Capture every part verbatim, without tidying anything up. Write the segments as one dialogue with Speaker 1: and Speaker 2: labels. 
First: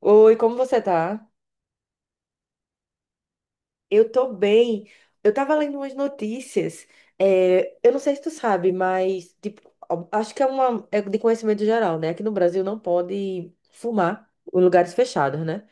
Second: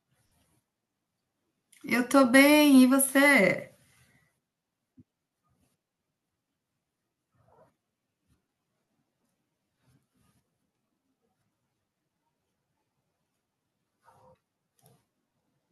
Speaker 1: Oi, como você tá?
Speaker 2: Eu tô bem, e você?
Speaker 1: Eu tô bem. Eu tava lendo umas notícias. É, eu não sei se tu sabe, mas tipo, ó, acho que é uma é de conhecimento geral, né? Aqui no Brasil não pode fumar em lugares fechados, né?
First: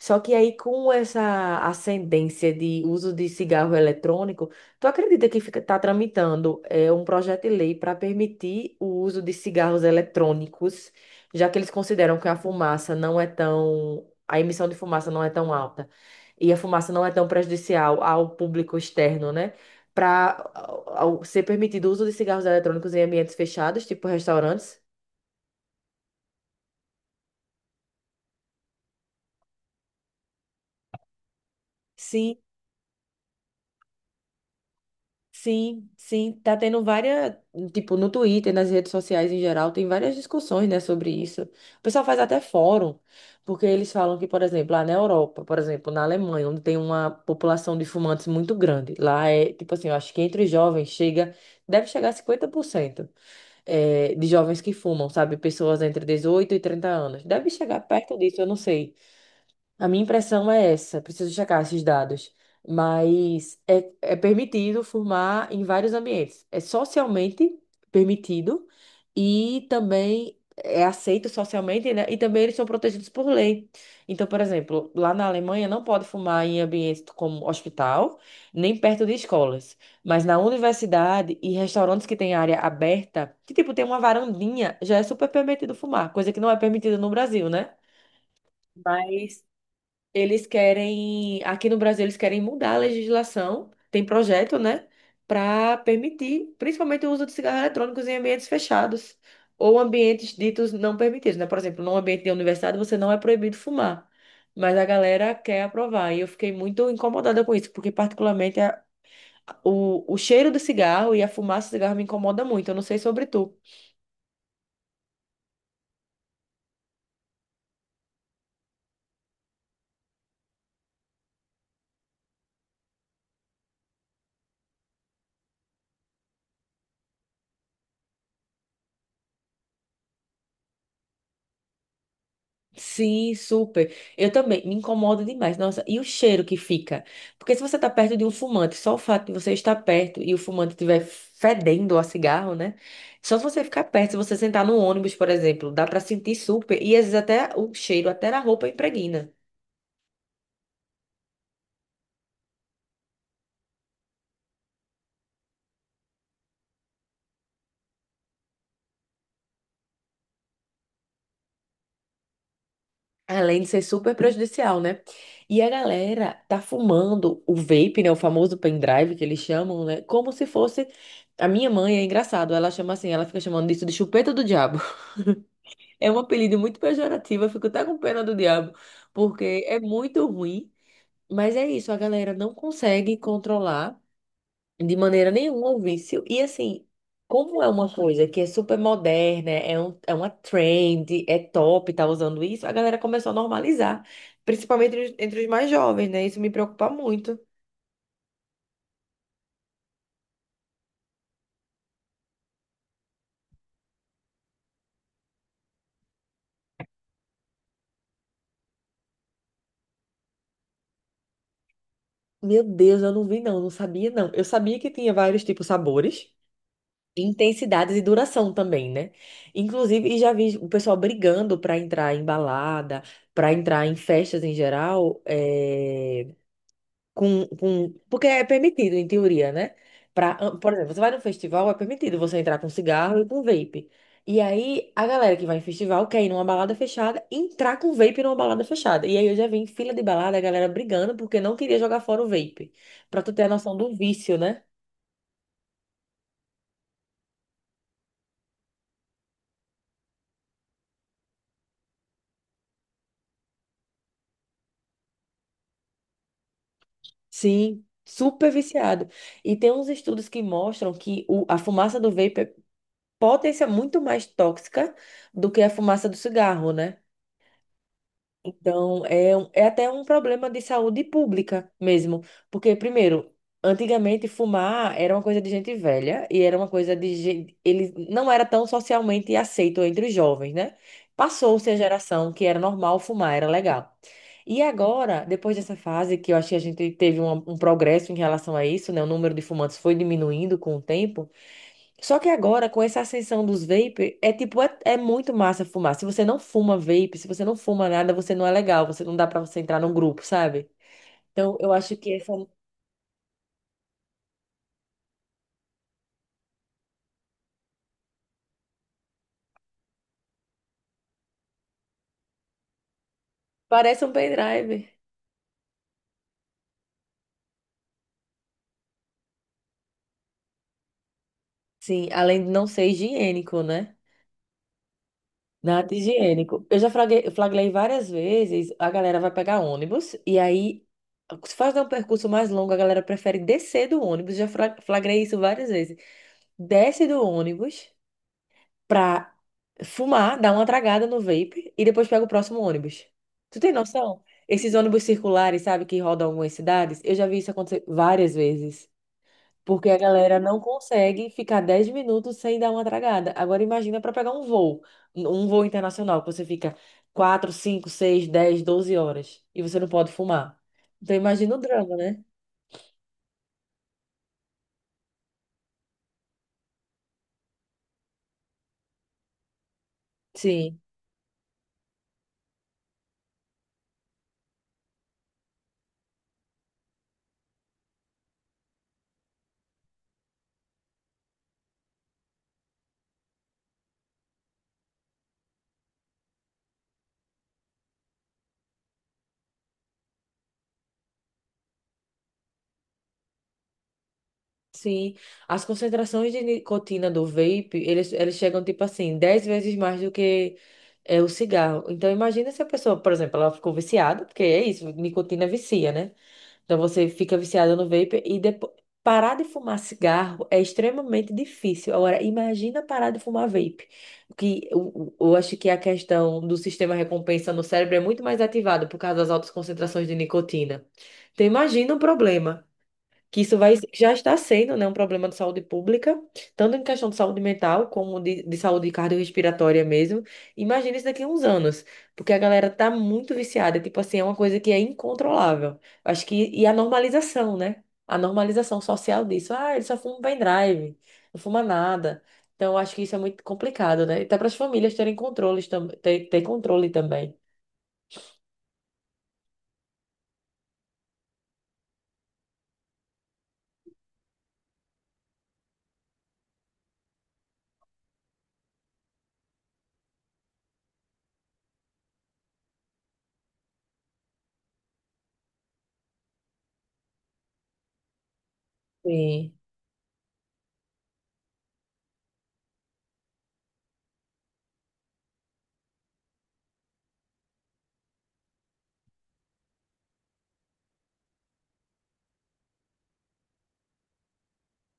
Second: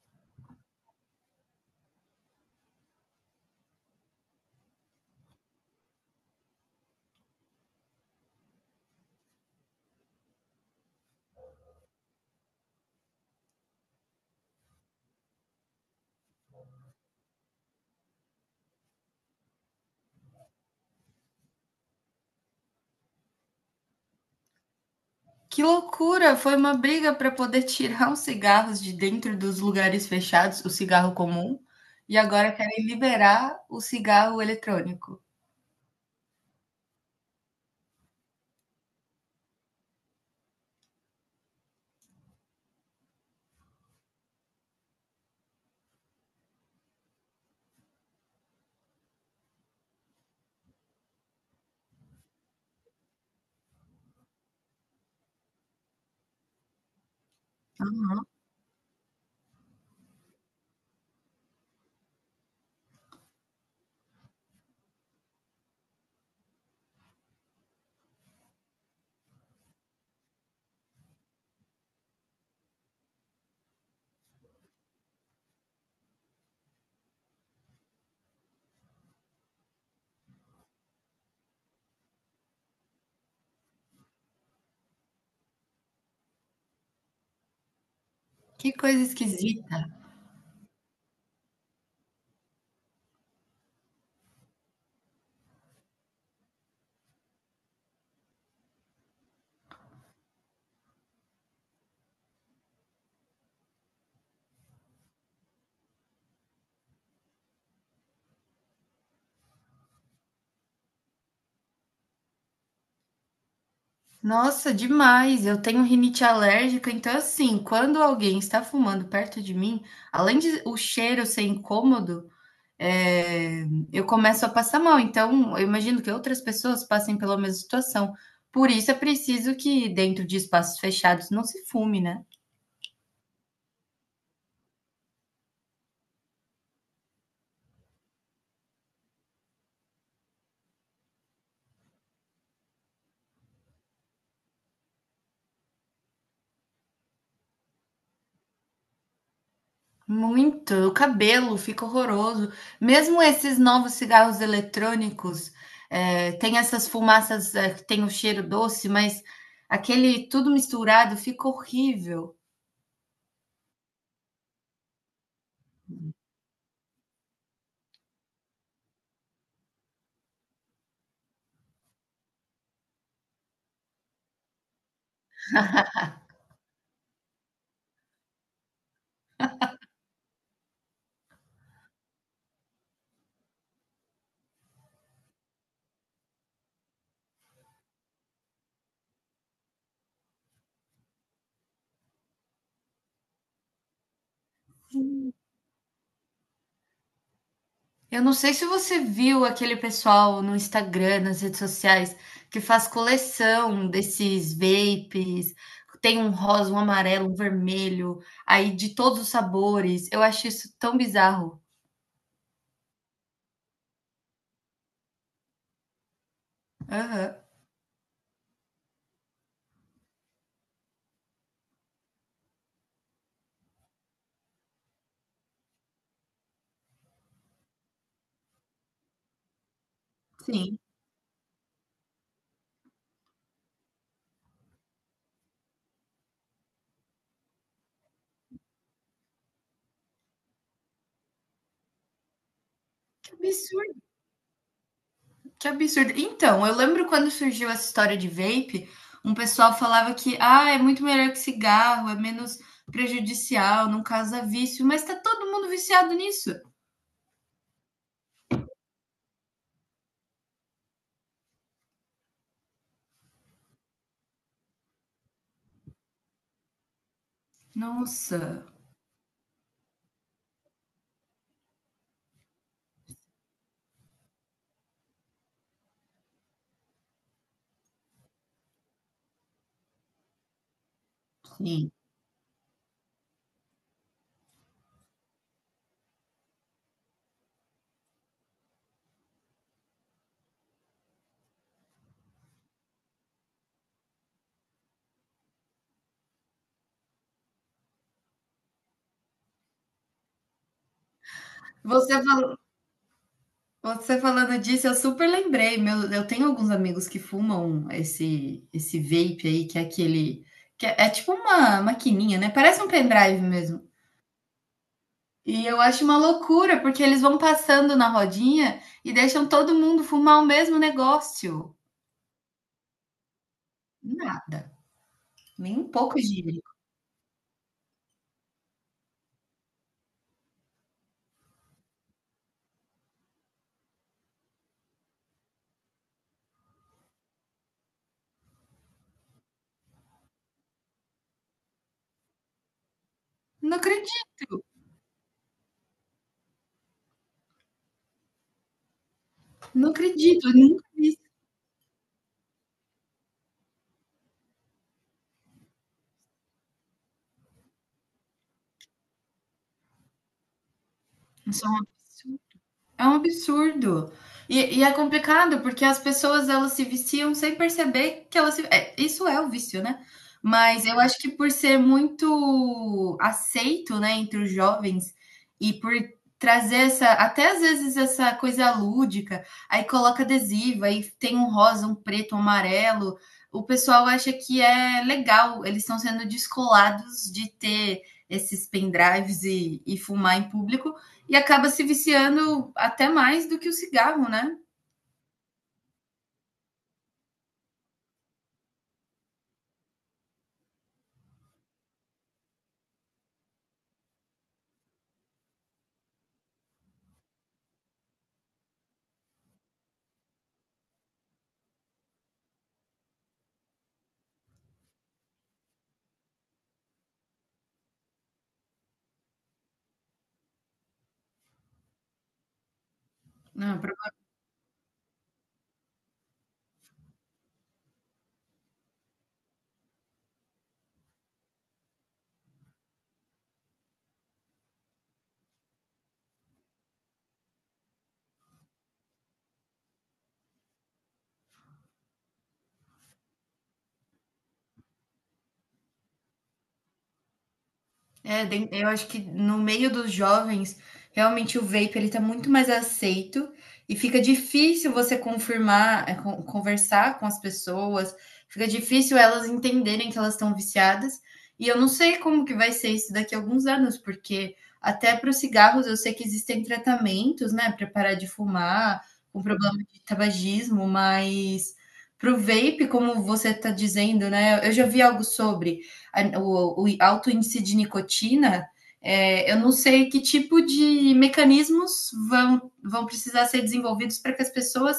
Speaker 1: Só que aí com essa ascendência de uso de cigarro eletrônico, tu acredita que fica, tá tramitando é, um projeto de lei para permitir o uso de cigarros eletrônicos, já que eles consideram que a fumaça não é tão a emissão de fumaça não é tão alta e a fumaça não é tão prejudicial ao público externo, né? Para ser permitido o uso de cigarros eletrônicos em ambientes fechados, tipo restaurantes.
Speaker 2: Que loucura! Foi uma briga para poder tirar os cigarros de dentro dos lugares fechados, o cigarro comum, e
Speaker 1: Sim,
Speaker 2: agora querem liberar o cigarro eletrônico.
Speaker 1: sim, sim. Tá tendo várias, tipo, no Twitter, nas redes sociais em geral, tem várias discussões, né, sobre isso. O pessoal faz até fórum, porque eles falam que, por exemplo, lá na Europa, por exemplo, na Alemanha, onde tem uma população de fumantes muito grande, lá é, tipo assim, eu acho que entre os jovens chega, deve chegar a cinquenta por cento. É, de jovens que fumam, sabe? Pessoas entre dezoito e trinta anos. Deve chegar perto disso, eu não sei. A minha impressão é essa, preciso checar esses dados, mas é, é permitido fumar em vários ambientes. É socialmente permitido e também é aceito socialmente, né? E também eles são protegidos por lei. Então, por exemplo, lá na Alemanha não pode fumar em ambientes como hospital, nem perto de escolas, mas na universidade e restaurantes que têm área aberta, que tipo tem uma varandinha, já é super permitido fumar, coisa que não é permitida no Brasil, né?
Speaker 2: Que coisa
Speaker 1: Mas
Speaker 2: esquisita.
Speaker 1: eles querem, aqui no Brasil, eles querem mudar a legislação, tem projeto, né, para permitir, principalmente o uso de cigarros eletrônicos em ambientes fechados ou ambientes ditos não permitidos, né? Por exemplo, num ambiente de universidade você não é proibido fumar, mas a galera quer aprovar. E eu fiquei muito incomodada com isso, porque particularmente a- o, o cheiro do cigarro e a fumaça do cigarro me incomoda muito. Eu não sei sobre tu.
Speaker 2: Nossa, demais. Eu tenho rinite alérgica, então assim, quando alguém está fumando perto de mim, além de o cheiro ser incômodo, é, eu começo a passar mal. Então, eu imagino que outras pessoas passem pela mesma situação. Por isso é preciso que, dentro de espaços fechados, não se fume, né?
Speaker 1: Sim, super. Eu também me incomoda demais. Nossa, e o cheiro que fica? Porque se você tá perto de um fumante, só o fato de você estar perto e o fumante estiver fedendo a cigarro, né? Só se você ficar perto, se você sentar no ônibus, por exemplo, dá pra sentir super e às vezes até o cheiro, até na roupa impregna.
Speaker 2: Muito. O cabelo fica horroroso. Mesmo esses novos cigarros eletrônicos, é, tem essas fumaças é, que tem o cheiro doce, mas aquele tudo misturado fica horrível.
Speaker 1: Além de ser super prejudicial, né? E a galera tá fumando o vape, né? O famoso pendrive que eles chamam, né? Como se fosse. A minha mãe é engraçado, ela chama assim, ela fica chamando disso de chupeta do diabo. É um apelido muito pejorativo, eu fico até com pena do diabo, porque é muito ruim, mas é isso, a galera não consegue controlar de maneira nenhuma o vício. E assim, como é uma coisa que é super moderna, é, um, é uma trend, é top, tá usando isso, a galera começou a normalizar, principalmente entre os entre os mais jovens, né? Isso me preocupa muito.
Speaker 2: Eu não sei se você viu aquele pessoal no Instagram, nas redes sociais, que faz coleção desses vapes. Tem um rosa, um amarelo, um vermelho, aí de todos os sabores. Eu acho isso tão bizarro.
Speaker 1: Meu Deus, eu não vi não, não sabia não. Eu sabia que tinha vários tipos de sabores.
Speaker 2: Aham.
Speaker 1: Intensidades e duração também, né? Inclusive, e já vi o pessoal brigando para entrar em balada, para entrar em festas em geral, é, com, com, porque é permitido, em teoria, né? Pra, por
Speaker 2: Sim.
Speaker 1: exemplo, você vai num festival, é permitido você entrar com cigarro e com vape. E aí, a galera que vai em festival quer ir numa balada fechada, entrar com vape numa balada fechada. E aí, eu já vi em fila de balada a galera brigando porque não queria jogar fora o vape. Pra
Speaker 2: Que
Speaker 1: tu ter a noção do
Speaker 2: absurdo,
Speaker 1: vício, né?
Speaker 2: que absurdo. Então, eu lembro quando surgiu essa história de vape, um pessoal falava que, ah, é muito melhor que cigarro, é menos prejudicial, não causa vício, mas tá todo mundo viciado nisso.
Speaker 1: Sim, super viciado. E tem uns estudos que mostram que o, a fumaça do vapor pode ser muito mais tóxica do que a fumaça do cigarro, né?
Speaker 2: Nossa.
Speaker 1: Então, é, um- é até um problema de saúde pública mesmo. Porque, primeiro, antigamente fumar era uma coisa de gente velha e era uma coisa de gente. Ele não era tão socialmente aceito entre os jovens, né? Passou-se a
Speaker 2: Sim.
Speaker 1: geração que era normal fumar, era legal. E agora, depois dessa fase, que eu acho que a gente teve um, um progresso em relação a isso, né? O número de fumantes foi diminuindo com o tempo. Só que agora, com essa ascensão dos vape, é tipo, é, é muito massa fumar. Se você não fuma vape, se você não fuma nada, você não é legal, você não dá pra você entrar num grupo, sabe? Então, eu acho que
Speaker 2: Você
Speaker 1: essa
Speaker 2: Você falando disso, eu super lembrei. Meu, eu tenho alguns amigos que fumam esse esse vape aí, que é aquele. Que é, é tipo uma maquininha, né? Parece um pendrive mesmo.
Speaker 1: parece um pendrive.
Speaker 2: E eu acho uma loucura, porque eles vão passando na rodinha e deixam todo mundo fumar o mesmo negócio.
Speaker 1: Sim, além de não ser higiênico, né?
Speaker 2: Nada. Nem um
Speaker 1: Nada
Speaker 2: pouco
Speaker 1: higiênico.
Speaker 2: higiênico.
Speaker 1: Eu já flagrei, flagrei várias vezes, a galera vai pegar ônibus, e aí, se faz um percurso mais longo, a galera prefere descer do ônibus. Já fra- flagrei isso várias vezes. Desce do ônibus pra fumar, dar uma tragada no vape e depois pega o próximo ônibus. Tu tem
Speaker 2: Não
Speaker 1: noção?
Speaker 2: acredito.
Speaker 1: Esses ônibus circulares, sabe, que rodam algumas cidades, eu já vi isso acontecer várias vezes. Porque
Speaker 2: Não
Speaker 1: a galera
Speaker 2: acredito. Eu
Speaker 1: não
Speaker 2: nunca vi isso.
Speaker 1: consegue ficar dez minutos sem dar uma tragada. Agora imagina para pegar um voo, um voo internacional, que você fica quatro cinco seis dez doze horas e você não pode fumar. Então imagina o
Speaker 2: Isso é um
Speaker 1: drama, né?
Speaker 2: absurdo. É um absurdo. E, e é complicado porque as pessoas elas se viciam sem perceber que elas se... é, isso é o vício, né?
Speaker 1: Sim.
Speaker 2: Mas eu acho que por ser muito aceito, né, entre os jovens e por trazer essa, até às vezes essa coisa lúdica, aí coloca adesivo, aí tem um rosa, um preto, um amarelo, o pessoal acha que é legal, eles estão sendo descolados de ter esses pendrives e, e fumar em público e acaba se viciando até mais do que o cigarro, né?
Speaker 1: Sim, as concentrações de nicotina do vape, eles, eles chegam, tipo assim, dez vezes mais do que é, o cigarro. Então, imagina se a pessoa, por exemplo, ela ficou viciada, porque é isso, nicotina vicia, né? Então, você fica viciada no vape e depois... Parar de fumar cigarro é extremamente difícil. Agora, imagina parar de fumar vape. Que eu, eu acho que a questão do sistema recompensa no cérebro é muito mais ativado por causa das altas concentrações de nicotina. Então, imagina o problema que isso vai,
Speaker 2: Não.
Speaker 1: que já está sendo, né, um problema de saúde pública, tanto em questão de saúde mental como de, de saúde cardiorrespiratória mesmo. Imagina isso daqui a uns anos, porque a galera tá muito viciada, tipo assim, é uma coisa que é incontrolável. Acho que, e a normalização, né? A normalização social disso. Ah, ele só fuma um pendrive, não fuma nada. Então, eu acho que isso é muito complicado, né? E até para as famílias terem controle tam- ter, ter controle também.
Speaker 2: É, den- eu acho que no meio dos jovens, realmente o vape ele está muito mais aceito e fica difícil você confirmar, é, con- conversar com as pessoas, fica difícil elas entenderem que elas estão viciadas. E eu não sei como que vai ser isso daqui a alguns anos, porque até para os cigarros eu sei que existem tratamentos, né, para parar de fumar, com
Speaker 1: Sim.
Speaker 2: problema de tabagismo, mas para o vape, como você está dizendo, né, eu já vi algo sobre a- o, o alto índice de nicotina, é, eu não sei que tipo de mecanismos vão, vão precisar ser desenvolvidos para que as pessoas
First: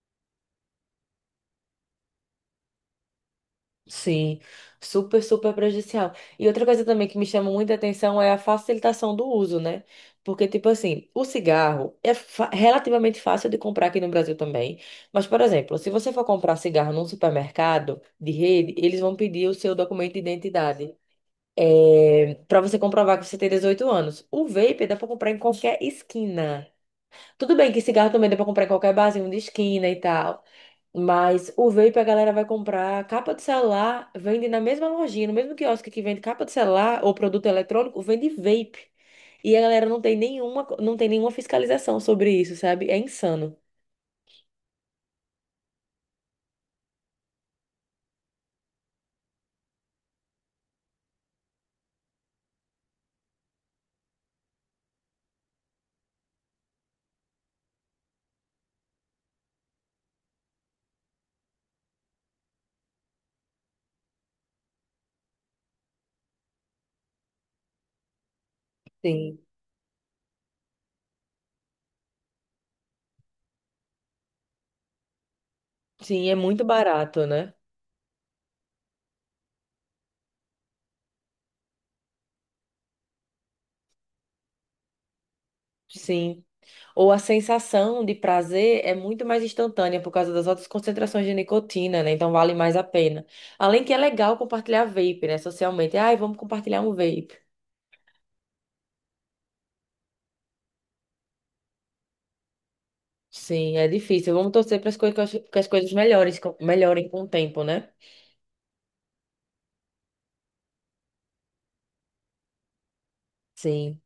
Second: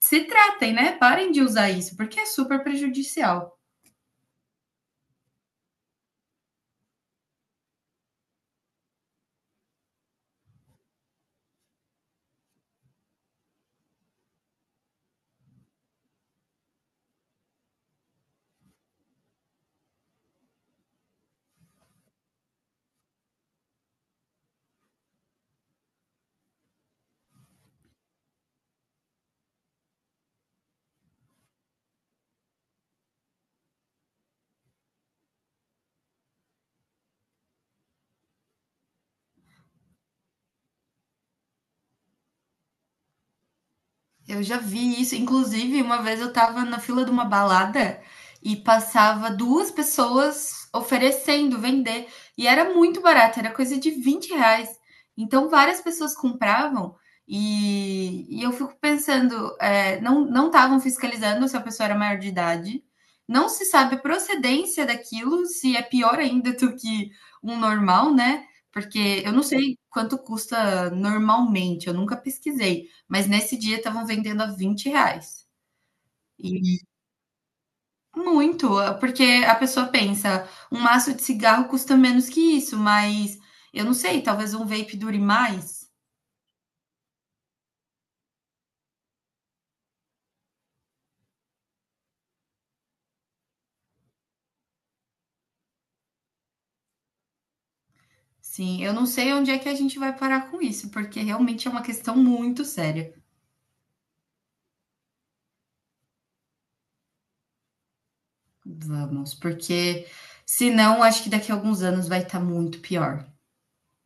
Speaker 2: se tratem, né? Parem de usar isso, porque é super prejudicial.
Speaker 1: Sim, super, super prejudicial. E outra coisa também que me chama muita atenção é a facilitação do uso, né? Porque, tipo assim, o cigarro é fa- relativamente fácil de comprar aqui no Brasil também. Mas, por exemplo, se você for comprar cigarro num supermercado de rede, eles vão pedir o seu documento de identidade. É, para você comprovar que você tem dezoito anos. O vape dá pra comprar em qualquer esquina. Tudo bem que cigarro também dá pra comprar em qualquer barzinho de esquina e tal. Mas o vape a galera vai comprar capa de celular, vende na mesma lojinha, no mesmo quiosque que vende capa de celular ou produto eletrônico, vende vape. E a galera não tem nenhuma, não tem nenhuma fiscalização sobre isso, sabe? É insano.
Speaker 2: Eu já vi isso. Inclusive, uma vez eu tava na fila de uma balada e passava duas pessoas oferecendo vender. E era muito barato, era coisa de vinte reais. Então, várias pessoas compravam e, e eu fico pensando, é, não não estavam fiscalizando se a pessoa era maior de idade. Não se sabe a procedência daquilo, se é pior ainda do que um normal, né? Porque eu
Speaker 1: Sim.
Speaker 2: não sei quanto custa normalmente, eu nunca pesquisei. Mas nesse dia estavam vendendo a vinte reais.
Speaker 1: Sim, é muito
Speaker 2: E
Speaker 1: barato, né?
Speaker 2: muito, porque a pessoa pensa, um maço de cigarro custa menos que isso, mas eu não sei, talvez um vape dure mais.
Speaker 1: Sim. Ou a sensação de prazer é muito mais instantânea por causa das altas concentrações de nicotina, né? Então vale mais a pena. Além que é legal compartilhar vape, né? Socialmente. Ai, vamos compartilhar um vape.
Speaker 2: Sim, eu não sei onde é que a gente vai parar com isso, porque realmente é uma questão muito séria.
Speaker 1: Sim, é difícil. Vamos torcer para as coisas, que as coisas melhores, com- melhorem com o tempo, né?
Speaker 2: Vamos, porque senão acho que daqui a alguns anos vai estar muito pior.
Speaker 1: Sim.